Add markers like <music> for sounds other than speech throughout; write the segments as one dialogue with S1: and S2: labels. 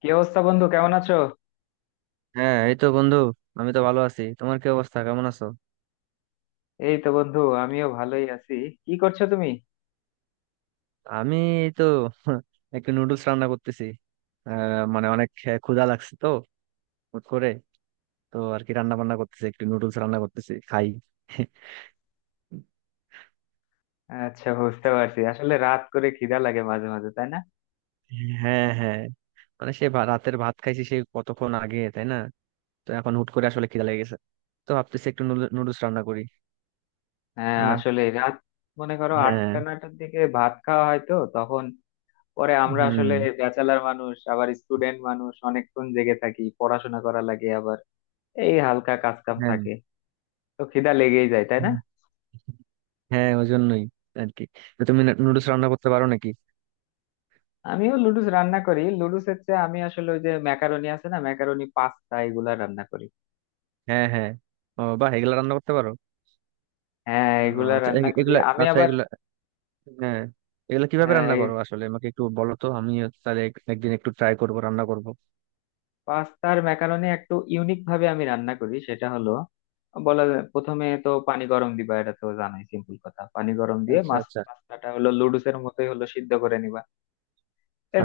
S1: কি অবস্থা, বন্ধু? কেমন আছো?
S2: হ্যাঁ এই তো বন্ধু। আমি তো ভালো আছি, তোমার কি অবস্থা, কেমন আছো?
S1: এই তো বন্ধু, আমিও ভালোই আছি। কি করছো তুমি?
S2: আমি এই তো <laughs> একটু নুডলস রান্না করতেছি। মানে অনেক ক্ষুধা লাগছে তো, হুট করে। তো আর কি রান্না বান্না করতেছি, একটু নুডলস রান্না করতেছি খাই। <laughs>
S1: আচ্ছা, বুঝতে পারছি। আসলে রাত করে খিদা লাগে মাঝে মাঝে, তাই না?
S2: হ্যাঁ হ্যাঁ, মানে রাতের ভাত খাইছি সে কতক্ষণ আগে, তাই না? তো এখন হুট করে আসলে খিদা লেগে গেছে, তো ভাবতেছি একটু নুডলস রান্না করি।
S1: হ্যাঁ,
S2: তাই না?
S1: আসলে রাত মনে করো
S2: হ্যাঁ।
S1: 8টা 9টার দিকে ভাত খাওয়া হয়, তো তখন পরে আমরা
S2: হুম।
S1: আসলে ব্যাচেলার মানুষ, আবার স্টুডেন্ট মানুষ, অনেকক্ষণ জেগে থাকি, পড়াশোনা করা লাগে, আবার এই হালকা কাজ কাম
S2: হ্যাঁ
S1: থাকে। তো খিদা লেগেই যায়, তাই না?
S2: হ্যাঁ, ওই জন্যই আর কি। তো তুমি নুডলস রান্না করতে পারো নাকি?
S1: আমিও লুডুস রান্না করি। লুডুস হচ্ছে আমি আসলে ওই যে ম্যাকারনি আছে না, ম্যাকারনি পাস্তা এগুলা রান্না করি।
S2: হ্যাঁ হ্যাঁ, ও বাহ, এগুলা রান্না করতে পারো।
S1: হ্যাঁ, এগুলা
S2: আচ্ছা
S1: রান্না করি
S2: এগুলা,
S1: আমি
S2: আচ্ছা
S1: আবার।
S2: এগুলা, হ্যাঁ এগুলা কিভাবে
S1: হ্যাঁ
S2: রান্না
S1: এই
S2: করো আসলে? আমাকে একটু বলো, তো আমি তাহলে একদিন একটু ট্রাই করব, রান্না করব।
S1: পাস্তার ম্যাকারনি একটু ইউনিক ভাবে আমি রান্না করি। সেটা হলো বলা যায়- প্রথমে তো পানি গরম দিবা, এটা তো জানোই, সিম্পল কথা। পানি গরম দিয়ে
S2: আচ্ছা
S1: মাছ
S2: আচ্ছা।
S1: পাস্তাটা হলো লুডুসের মতোই হলো, সিদ্ধ করে নিবা।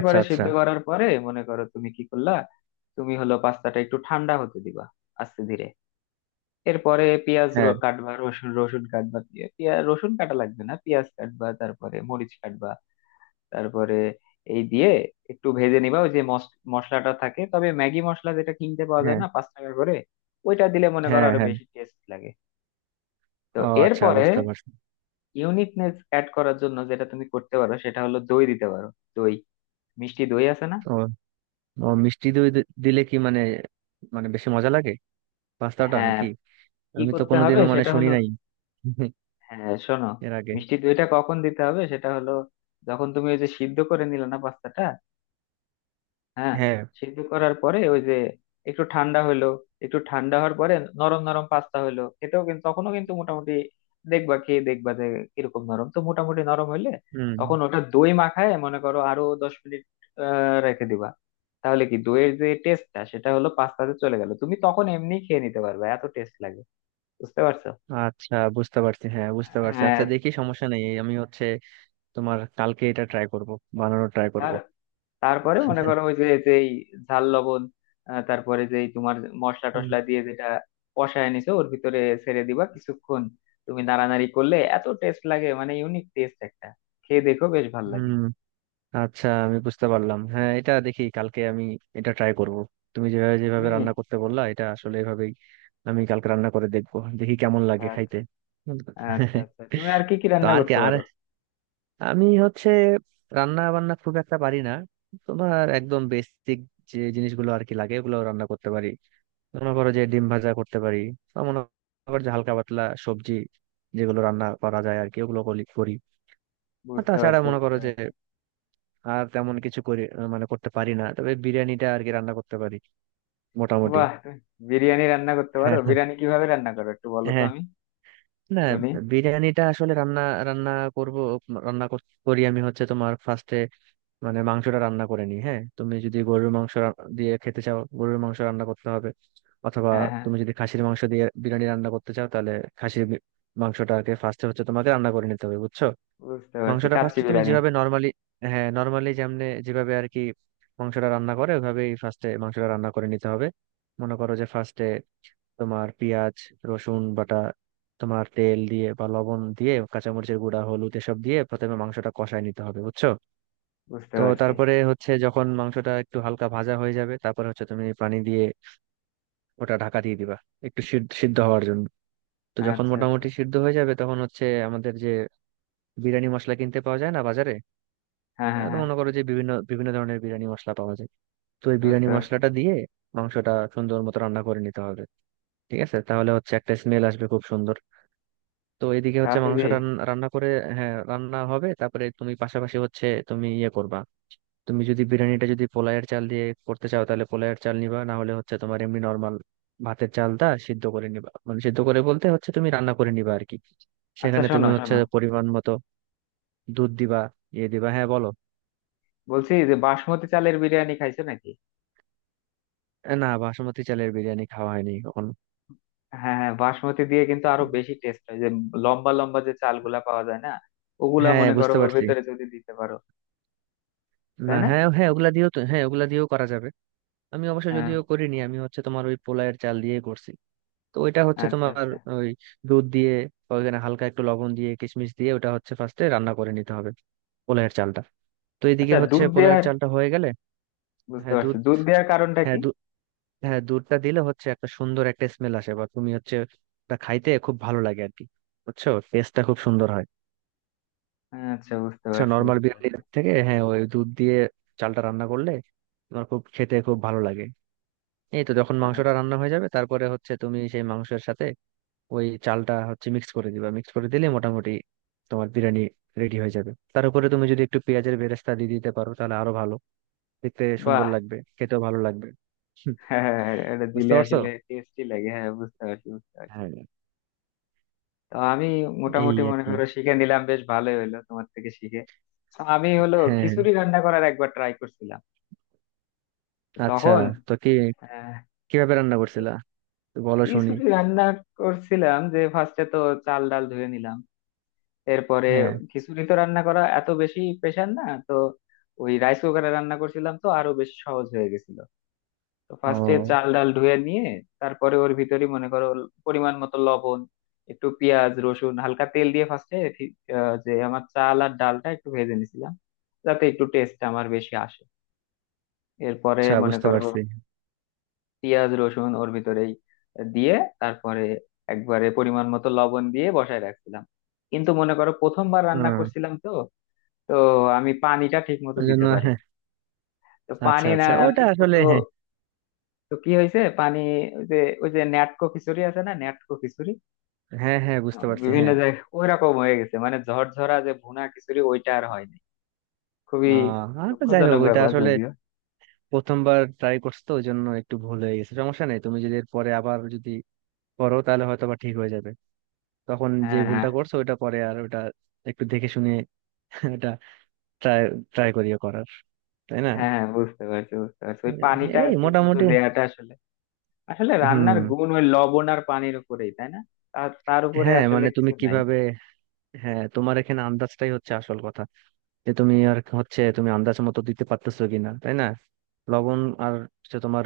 S2: আচ্ছা আচ্ছা।
S1: সিদ্ধ করার পরে মনে করো তুমি কি করলা, তুমি হলো পাস্তাটা একটু ঠান্ডা হতে দিবা, আস্তে ধীরে। এরপরে পেঁয়াজ
S2: হ্যাঁ
S1: কাটবা, রসুন রসুন কাটবা। পেঁয়াজ রসুন কাটা লাগবে না, পেঁয়াজ কাটবা, তারপরে মরিচ কাটবা। তারপরে এই দিয়ে একটু ভেজে নিবা। ওই যে মশলাটা থাকে, তবে ম্যাগি মশলা যেটা কিনতে পাওয়া যায়
S2: হ্যাঁ।
S1: না 5 টাকা করে, ওইটা দিলে মনে করো
S2: হ্যাঁ
S1: আরো
S2: হ্যাঁ।
S1: বেশি টেস্ট লাগে। তো
S2: ও আচ্ছা,
S1: এরপরে
S2: বুঝতে পারছি।
S1: ইউনিকনেস অ্যাড করার জন্য যেটা তুমি করতে পারো সেটা হলো দই দিতে পারো। দই, মিষ্টি দই আছে না?
S2: ও। ও মিষ্টি দই দিলে কি, মানে মানে বেশি মজা লাগে পাস্তাটা
S1: হ্যাঁ,
S2: নাকি?
S1: কি
S2: আমি তো
S1: করতে হবে
S2: কোনোদিনও মানে
S1: সেটা
S2: শুনি
S1: হলো,
S2: নাই। <laughs>
S1: হ্যাঁ শোনো,
S2: এর আগে।
S1: মিষ্টি দইটা কখন দিতে হবে সেটা হলো, যখন তুমি ওই যে সিদ্ধ করে নিলে না পাস্তাটা। হ্যাঁ,
S2: হ্যাঁ।
S1: সিদ্ধ করার পরে ওই যে একটু ঠান্ডা হলো, একটু ঠান্ডা হওয়ার পরে নরম নরম পাস্তা হলো, এটাও কিন্তু তখনও কিন্তু মোটামুটি দেখবা, খেয়ে দেখবা যে কিরকম নরম। তো মোটামুটি নরম হলে
S2: হুম।
S1: তখন ওটা দই মাখায় মনে করো আরো 10 মিনিট রেখে দিবা। তাহলে কি দইয়ের যে টেস্টটা সেটা হলো পাস্তাতে চলে গেল, তুমি তখন এমনি খেয়ে নিতে পারবে, এত টেস্ট লাগে। বুঝতে পারছো?
S2: আচ্ছা বুঝতে পারছি, হ্যাঁ বুঝতে পারছি।
S1: হ্যাঁ,
S2: আচ্ছা দেখি, সমস্যা নেই, আমি হচ্ছে তোমার কালকে এটা ট্রাই করব, বানানোর ট্রাই করব।
S1: তার তারপরে মনে করো ওই যে যেই ঝাল লবণ তারপরে যেই তোমার মশলা
S2: হুম।
S1: টশলা দিয়ে যেটা কষায় নিছো, ওর ভিতরে ছেড়ে দিবা কিছুক্ষণ, তুমি নাড়ানাড়ি করলে এত টেস্ট লাগে, মানে ইউনিক টেস্ট একটা। খেয়ে দেখো, বেশ ভালো লাগে।
S2: হুম, আচ্ছা আমি বুঝতে পারলাম, হ্যাঁ এটা দেখি কালকে আমি এটা ট্রাই করব। তুমি যেভাবে যেভাবে
S1: তুমি
S2: রান্না করতে বললা এটা আসলে এভাবেই আমি কালকে রান্না করে দেখবো, দেখি কেমন লাগে
S1: আচ্ছা
S2: খাইতে। হুম।
S1: আচ্ছা। আচ্ছা, তুমি আর
S2: <laughs>
S1: কি কি
S2: তো
S1: রান্না
S2: আর কি
S1: করতে
S2: আর,
S1: পারো?
S2: আমি হচ্ছে রান্না বান্না খুব একটা পারি না, তোমার একদম বেসিক যে জিনিসগুলো আর কি লাগে ওগুলো রান্না করতে পারি। মনে করো যে ডিম ভাজা করতে পারি, বা মনে করো যে হালকা পাতলা সবজি যেগুলো রান্না করা যায় আর কি ওগুলো করি করি। আর
S1: বুঝতে
S2: তাছাড়া
S1: পারছি,
S2: মনে
S1: বুঝতে
S2: করো যে
S1: পারছি।
S2: আর তেমন কিছু করি মানে করতে পারি না, তবে বিরিয়ানিটা আর কি রান্না করতে পারি মোটামুটি।
S1: বাহ তুমি বিরিয়ানি রান্না করতে পারো?
S2: হ্যাঁ হ্যাঁ।
S1: বিরিয়ানি কিভাবে রান্না করো একটু বলো তো,
S2: হ্যাঁ।
S1: আমি
S2: না,
S1: শুনি।
S2: বিরিয়ানিটা আসলে রান্না রান্না করব, করি আমি হচ্ছে তোমার ফার্স্টে মানে মাংসটা রান্না করে নিই। হ্যাঁ, তুমি যদি গরুর মাংস দিয়ে খেতে চাও, গরুর মাংস রান্না করতে হবে। অথবা
S1: হ্যাঁ হ্যাঁ,
S2: তুমি যদি খাসির মাংস দিয়ে বিরিয়ানি রান্না করতে চাও, তাহলে খাসির বি- মাংসটাকে ফার্স্টে হচ্ছে তোমাকে রান্না করে নিতে হবে, বুঝছো?
S1: বুঝতে পারছি।
S2: মাংসটা
S1: কাচ্চি
S2: ফার্স্টে তুমি
S1: বিরিয়ানি,
S2: যেভাবে নর্মালি, হ্যাঁ নর্মালি যেমনে যেভাবে আর কি মাংসটা রান্না করে ওইভাবেই ফার্স্টে মাংসটা রান্না করে নিতে হবে। মনে করো যে ফার্স্টে তোমার পেঁয়াজ রসুন বাটা, তোমার তেল দিয়ে বা লবণ দিয়ে, কাঁচামরিচের গুঁড়া, হলুদ এসব দিয়ে প্রথমে মাংসটা কষায় নিতে হবে, বুঝছো?
S1: বুঝতে
S2: তো
S1: পারছি।
S2: তারপরে হচ্ছে যখন মাংসটা একটু হালকা ভাজা হয়ে যাবে, তারপরে হচ্ছে তুমি পানি দিয়ে ওটা ঢাকা দিয়ে দিবা একটু সিদ্ধ সিদ্ধ হওয়ার জন্য। তো যখন
S1: আচ্ছা আচ্ছা,
S2: মোটামুটি সিদ্ধ হয়ে যাবে, তখন হচ্ছে আমাদের যে বিরিয়ানি মশলা কিনতে পাওয়া যায় না বাজারে,
S1: হ্যাঁ হ্যাঁ
S2: তো
S1: হ্যাঁ,
S2: মনে করো যে বিভিন্ন বিভিন্ন ধরনের বিরিয়ানি মশলা পাওয়া যায়, তো এই বিরিয়ানি
S1: বুঝতে পারছি।
S2: মশলাটা দিয়ে মাংসটা সুন্দর মতো রান্না করে নিতে হবে। ঠিক আছে, তাহলে হচ্ছে একটা স্মেল আসবে খুব সুন্দর। তো এদিকে হচ্ছে
S1: তাহলে কি
S2: রান্না করে, হ্যাঁ রান্না হবে, তারপরে তুমি পাশাপাশি হচ্ছে তুমি ইয়ে করবা, তুমি যদি বিরিয়ানিটা যদি পোলায়ের চাল দিয়ে করতে চাও তাহলে পোলায়ের চাল নিবা, না হলে হচ্ছে তোমার এমনি নর্মাল ভাতের চালটা সিদ্ধ করে নিবা, মানে সিদ্ধ করে বলতে হচ্ছে তুমি রান্না করে নিবা আর কি।
S1: আচ্ছা,
S2: সেখানে তুমি
S1: শোনো
S2: হচ্ছে
S1: শোনো,
S2: পরিমাণ মতো দুধ দিবা, ইয়ে দিবা, হ্যাঁ বলো।
S1: বলছি যে বাসমতি চালের বিরিয়ানি খাইছো নাকি?
S2: এ না, বাসমতি চালের বিরিয়ানি খাওয়া হয়নি কখনো।
S1: হ্যাঁ হ্যাঁ, বাসমতি দিয়ে কিন্তু আরো বেশি টেস্ট হয় যে, লম্বা লম্বা যে চালগুলা পাওয়া যায় না, ওগুলা
S2: হ্যাঁ
S1: মনে করো
S2: বুঝতে
S1: ওর
S2: পারছি।
S1: ভিতরে যদি দিতে পারো।
S2: না
S1: তাই না?
S2: হ্যাঁ হ্যাঁ ওগুলা দিয়েও তো, হ্যাঁ ওগুলা দিয়েও করা যাবে। আমি অবশ্য
S1: হ্যাঁ,
S2: যদিও করিনি, আমি হচ্ছে তোমার ওই পোলায়ের চাল দিয়ে করছি। তো ওইটা হচ্ছে
S1: আচ্ছা
S2: তোমার
S1: আচ্ছা।
S2: ওই দুধ দিয়ে ওইখানে হালকা একটু লবণ দিয়ে কিশমিশ দিয়ে ওটা হচ্ছে ফার্স্টে রান্না করে নিতে হবে পোলাওয়ের চালটা। তো এদিকে
S1: আচ্ছা,
S2: হচ্ছে
S1: দুধ
S2: পোলাওয়ের
S1: দেওয়ার,
S2: চালটা হয়ে গেলে,
S1: বুঝতে
S2: হ্যাঁ
S1: পারছি,
S2: দুধ
S1: দুধ দেওয়ার কারণটা
S2: হ্যাঁ
S1: কি?
S2: দুধ হ্যাঁ, দুধটা দিলে হচ্ছে একটা সুন্দর একটা স্মেল আসে, বা তুমি হচ্ছে ওটা খাইতে খুব ভালো লাগে আর কি, বুঝছো? টেস্টটা খুব সুন্দর হয়
S1: হ্যাঁ, আচ্ছা, বুঝতে পারছি,
S2: নর্মাল
S1: বুঝতে
S2: বিরিয়ানির
S1: পারছি।
S2: থেকে। হ্যাঁ ওই দুধ দিয়ে চালটা রান্না করলে তোমার খুব খেতে খুব ভালো লাগে। এই তো যখন মাংসটা
S1: আচ্ছা।
S2: রান্না হয়ে যাবে তারপরে হচ্ছে তুমি সেই মাংসের সাথে ওই চালটা হচ্ছে মিক্স করে দিবা, মিক্স করে দিলে মোটামুটি তোমার বিরিয়ানি রেডি হয়ে যাবে। তার উপরে তুমি যদি একটু পেঁয়াজের বেরেস্তা দিয়ে দিতে পারো তাহলে আরো ভালো, দেখতে সুন্দর
S1: বাহ
S2: লাগবে, খেতেও ভালো লাগবে। হুম,
S1: <laughs> হ্যাঁ, হ্যাঁ, হ্যাঁ, এটা
S2: বুঝতে
S1: দিলে
S2: পারছো?
S1: আসলে টেস্টি লাগে। হ্যাঁ, বুঝতে পারছি, বুঝতে পারছি।
S2: হ্যাঁ
S1: তো আমি
S2: এই
S1: মোটামুটি
S2: আর
S1: মনে
S2: কি।
S1: করো শিখে নিলাম, বেশ ভালোই হলো তোমার থেকে শিখে। তো আমি হলো
S2: হ্যাঁ।
S1: খিচুড়ি রান্না করার একবার ট্রাই করছিলাম
S2: আচ্ছা।
S1: তখন।
S2: তো কি,
S1: আহ,
S2: কিভাবে রান্না করছিলা? তো বলো শুনি।
S1: খিচুড়ি রান্না করছিলাম যে ফার্স্টে তো চাল ডাল ধুয়ে নিলাম। এরপরে
S2: হ্যাঁ।
S1: খিচুড়ি তো রান্না করা এত বেশি প্রেশার না তো, ওই রাইস কুকারে রান্না করছিলাম তো আরো বেশি সহজ হয়ে গেছিল। তো ফার্স্টে
S2: ও
S1: চাল ডাল ধুয়ে নিয়ে তারপরে ওর ভিতরে মনে করো পরিমাণ মতো লবণ, একটু পেঁয়াজ রসুন হালকা তেল দিয়ে ফার্স্টে যে আমার চাল আর ডালটা একটু ভেজে নিছিলাম, যাতে একটু টেস্ট আমার বেশি আসে। এরপরে
S2: আচ্ছা
S1: মনে
S2: বুঝতে
S1: করো
S2: পারছি।
S1: পেঁয়াজ রসুন ওর ভিতরেই দিয়ে তারপরে একবারে পরিমাণ মতো লবণ দিয়ে বসায় রাখছিলাম। কিন্তু মনে করো প্রথমবার রান্না
S2: হ্যাঁ
S1: করছিলাম তো, তো আমি পানিটা ঠিক মতো
S2: ওই জন্য
S1: দিতে
S2: হ্যাঁ।
S1: পারিনি। তো
S2: আচ্ছা
S1: পানি না
S2: আচ্ছা, ওটা
S1: ঠিক
S2: আসলে
S1: মতো,
S2: হ্যাঁ।
S1: তো কি হয়েছে, পানি ওই যে, ওই যে ন্যাটকো খিচুড়ি আছে না, ন্যাটকো খিচুড়ি
S2: হ্যাঁ হ্যাঁ বুঝতে পারছি
S1: বিভিন্ন
S2: হ্যাঁ।
S1: জায়গায় ওই রকম হয়ে গেছে, মানে ঝরঝরা যে ভুনা খিচুড়ি ওইটা আর হয়নি। খুবই
S2: আর তো যাই হোক
S1: দুঃখজনক
S2: ওইটা
S1: ব্যাপার
S2: আসলে
S1: যদিও।
S2: প্রথমবার ট্রাই করছো তো ওই জন্য একটু ভুল হয়ে গেছে, সমস্যা নেই, তুমি যদি পরে আবার যদি করো তাহলে হয়তো বা ঠিক হয়ে যাবে। তখন যে
S1: হ্যাঁ হ্যাঁ
S2: ভুলটা করছো ওটা পরে আর ওটা একটু দেখে শুনে <laughs> ওটা ট্রাই ট্রাই করিয়ে করার, তাই না?
S1: হ্যাঁ, বুঝতে পারছি, বুঝতে পারছি। ওই পানিটা
S2: এই
S1: ঠিক মতো
S2: মোটামুটি।
S1: দেয়াটা আসলে, আসলে
S2: হুম।
S1: রান্নার গুণ ওই লবণ আর পানির উপরেই, তাই না? তার তার উপরে
S2: হ্যাঁ
S1: আসলে
S2: মানে তুমি
S1: কিছু নাই।
S2: কিভাবে, হ্যাঁ তোমার এখানে আন্দাজটাই হচ্ছে আসল কথা, যে তুমি আর হচ্ছে তুমি আন্দাজ মতো দিতে পারতেছো কিনা, তাই না? লবণ আর হচ্ছে তোমার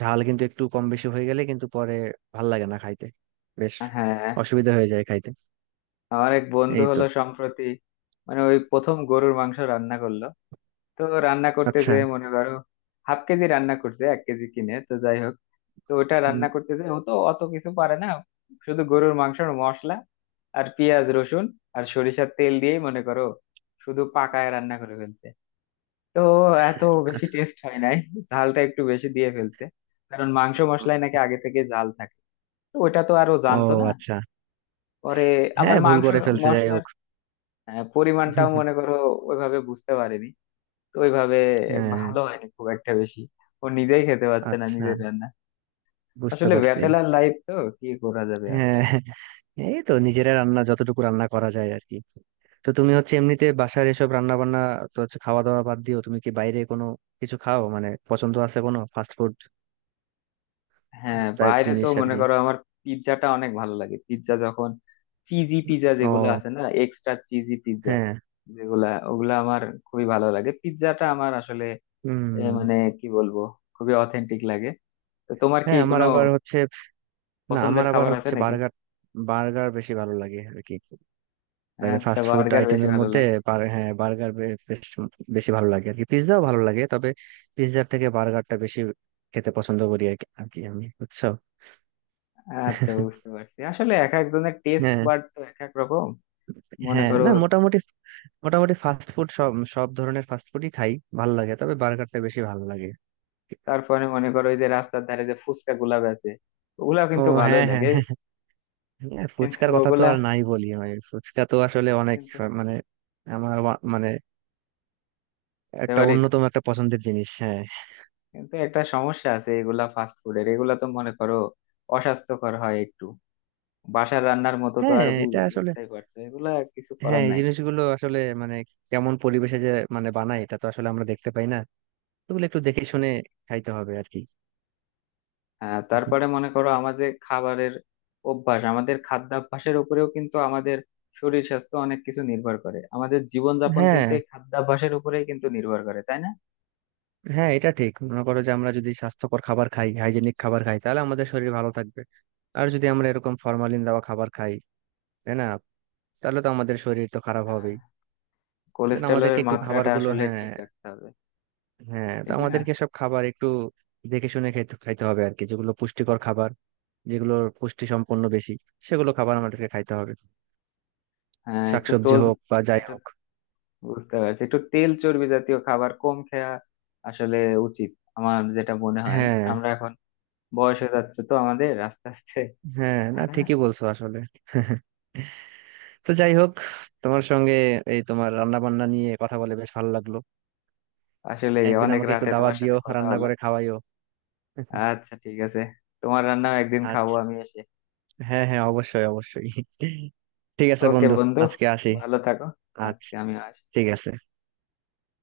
S2: ঝাল কিন্তু একটু কম বেশি হয়ে গেলে কিন্তু পরে ভাল লাগে না খাইতে, বেশ
S1: হ্যাঁ,
S2: অসুবিধা হয়ে যায় খাইতে।
S1: আমার এক বন্ধু
S2: এই তো।
S1: হলো সম্প্রতি, মানে ওই প্রথম গরুর মাংস রান্না করলো। তো রান্না করতে
S2: আচ্ছা।
S1: যে মনে করো হাফ কেজি রান্না করছে 1 কেজি কিনে, তো যাই হোক, তো ওটা
S2: উম,
S1: রান্না করতে যে ও তো অত কিছু পারে না, শুধু গরুর মাংসের মশলা আর পেঁয়াজ রসুন আর সরিষার তেল দিয়েই মনে করো শুধু পাকায় রান্না করে ফেলছে। তো এত বেশি টেস্ট হয় নাই, ঝালটা একটু বেশি দিয়ে ফেলছে, কারণ মাংস মশলায় নাকি আগে থেকে ঝাল থাকে, তো ওটা তো আরো
S2: ও
S1: জানতো না।
S2: আচ্ছা।
S1: পরে আবার
S2: হ্যাঁ ভুল
S1: মাংস
S2: করে ফেলছে, যাই
S1: মশলার
S2: হোক।
S1: পরিমাণটাও মনে করো ওইভাবে বুঝতে পারেনি। তো ওইভাবে
S2: হ্যাঁ।
S1: ভালো হয়নি খুব একটা বেশি, ও নিজেই খেতে পারছে না
S2: আচ্ছা
S1: নিজের রান্না।
S2: বুঝতে
S1: আসলে
S2: পারছি।
S1: ব্যাচেলার লাইফ তো, কি করা যাবে আর।
S2: হ্যাঁ এই তো নিজেরা রান্না যতটুকু রান্না করা যায় আর কি। তো তুমি হচ্ছে এমনিতে বাসার এসব রান্না বান্না তো হচ্ছে, খাওয়া দাওয়া বাদ দিও, তুমি কি বাইরে কোনো কিছু খাও, মানে পছন্দ আছে কোনো ফাস্ট ফুড
S1: হ্যাঁ
S2: টাইপ
S1: বাইরে তো
S2: জিনিস আর
S1: মনে
S2: কি?
S1: করো আমার পিৎজাটা অনেক ভালো লাগে, পিৎজা যখন চিজি পিৎজা যেগুলো
S2: ও।
S1: আছে না, এক্সট্রা চিজি পিৎজা
S2: হ্যাঁ।
S1: যেগুলা, ওগুলা আমার খুবই ভালো লাগে। পিৎজাটা আমার আসলে
S2: হুম।
S1: মানে কি বলবো, খুবই অথেন্টিক লাগে। তো তোমার কি
S2: হ্যাঁ আমার
S1: কোনো
S2: আবার হচ্ছে, না আমার
S1: পছন্দের
S2: আবার
S1: খাবার আছে
S2: হচ্ছে
S1: নাকি?
S2: বার্গার, বার্গার বেশি ভালো লাগে আর কি বাইরে
S1: আচ্ছা,
S2: ফাস্ট ফুড
S1: বার্গার বেশি
S2: আইটেমের
S1: ভালো
S2: মধ্যে।
S1: লাগে।
S2: হ্যাঁ বার্গার বেশ বেশি ভালো লাগে আর কি, পিৎজাও ভালো লাগে তবে পিৎজার থেকে বার্গারটা বেশি খেতে পছন্দ করি আর কি আর কি আমি, বুঝছো?
S1: আচ্ছা, বুঝতে
S2: <laughs>
S1: পারছি। আসলে এক একজনের টেস্ট
S2: হ্যাঁ
S1: বাড তো এক এক রকম, মনে
S2: হ্যাঁ।
S1: করো।
S2: না মোটামুটি, মোটামুটি ফাস্ট ফুড সব সব ধরনের ফাস্ট ফুডই খাই, ভালো লাগে, তবে বার্গারটা বেশি ভালো লাগে।
S1: তারপরে মনে করো ওই যে রাস্তার ধারে যে ফুচকা গুলা বেচে, ওগুলা
S2: ও।
S1: কিন্তু ভালোই
S2: হ্যাঁ হ্যাঁ
S1: লাগে।
S2: হ্যাঁ। হ্যাঁ,
S1: কিন্তু
S2: ফুচকার কথা তো
S1: ওগুলা
S2: আর নাই বলি, মানে ফুচকা তো আসলে অনেক,
S1: কিন্তু,
S2: মানে আমার মানে
S1: বুঝতে
S2: একটা
S1: পারি,
S2: অন্যতম একটা পছন্দের জিনিস, হ্যাঁ।
S1: কিন্তু একটা সমস্যা আছে, এগুলা ফাস্ট ফুডের, এগুলা তো মনে করো অস্বাস্থ্যকর হয় একটু, বাসার রান্নার মতো তো
S2: হ্যাঁ
S1: আর
S2: এটা আসলে,
S1: বুঝতেই পারছো, এগুলা আর কিছু
S2: হ্যাঁ
S1: করার
S2: এই
S1: নাই।
S2: জিনিসগুলো আসলে মানে কেমন পরিবেশে যে মানে বানায় এটা তো আসলে আমরা দেখতে পাই না, ওগুলো একটু দেখে শুনে খাইতে হবে আর কি।
S1: তারপরে মনে করো আমাদের খাবারের অভ্যাস, আমাদের খাদ্যাভ্যাসের উপরেও কিন্তু আমাদের শরীর স্বাস্থ্য অনেক কিছু নির্ভর করে। আমাদের জীবনযাপন
S2: হ্যাঁ
S1: কিন্তু এই খাদ্যাভ্যাসের উপরেই কিন্তু নির্ভর করে, তাই না?
S2: হ্যাঁ এটা ঠিক, মনে করো যে আমরা যদি স্বাস্থ্যকর খাবার খাই, হাইজেনিক খাবার খাই তাহলে আমাদের শরীর ভালো থাকবে। আর যদি আমরা এরকম ফরমালিন দেওয়া খাবার খাই, তাই না, তাহলে তো আমাদের শরীর তো খারাপ
S1: আহ,
S2: হবেই। তাই জন্য আমাদেরকে
S1: কোলেস্টেরলের
S2: একটু
S1: মাত্রাটা
S2: খাবারগুলো,
S1: আসলে
S2: হ্যাঁ
S1: ঠিক রাখতে হবে,
S2: হ্যাঁ, তো
S1: ঠিক না?
S2: আমাদেরকে সব খাবার একটু দেখে শুনে খেতে খাইতে হবে আর কি, যেগুলো পুষ্টিকর খাবার, যেগুলো পুষ্টি সম্পন্ন বেশি সেগুলো খাবার আমাদেরকে খাইতে হবে,
S1: হ্যাঁ একটু
S2: শাকসবজি
S1: তোল,
S2: হোক বা যাই হোক।
S1: বুঝতে পারছি, একটু তেল চর্বি জাতীয় খাবার কম খাওয়া আসলে উচিত, আমার যেটা মনে হয়।
S2: হ্যাঁ
S1: আমরা এখন বয়স হয়ে যাচ্ছে তো আমাদের, আস্তে আস্তে,
S2: হ্যাঁ,
S1: তাই
S2: না
S1: না?
S2: ঠিকই বলছো আসলে। <laughs> তো যাই হোক, তোমার সঙ্গে এই তোমার রান্না বান্না নিয়ে কথা বলে বেশ ভালো লাগলো।
S1: আসলে
S2: একদিন
S1: অনেক
S2: আমাকে একটু
S1: রাতে
S2: দাওয়াত
S1: তোমার
S2: দিও,
S1: সাথে কথা
S2: রান্না
S1: হলো।
S2: করে খাওয়াইও। <laughs>
S1: আচ্ছা, ঠিক আছে, তোমার রান্না একদিন খাবো
S2: আচ্ছা,
S1: আমি এসে।
S2: হ্যাঁ হ্যাঁ অবশ্যই অবশ্যই। <laughs> ঠিক আছে
S1: ওকে
S2: বন্ধু,
S1: বন্ধু,
S2: আজকে আসি।
S1: ভালো থাকো।
S2: আচ্ছা।
S1: আজকে আমি
S2: ঠিক আছে।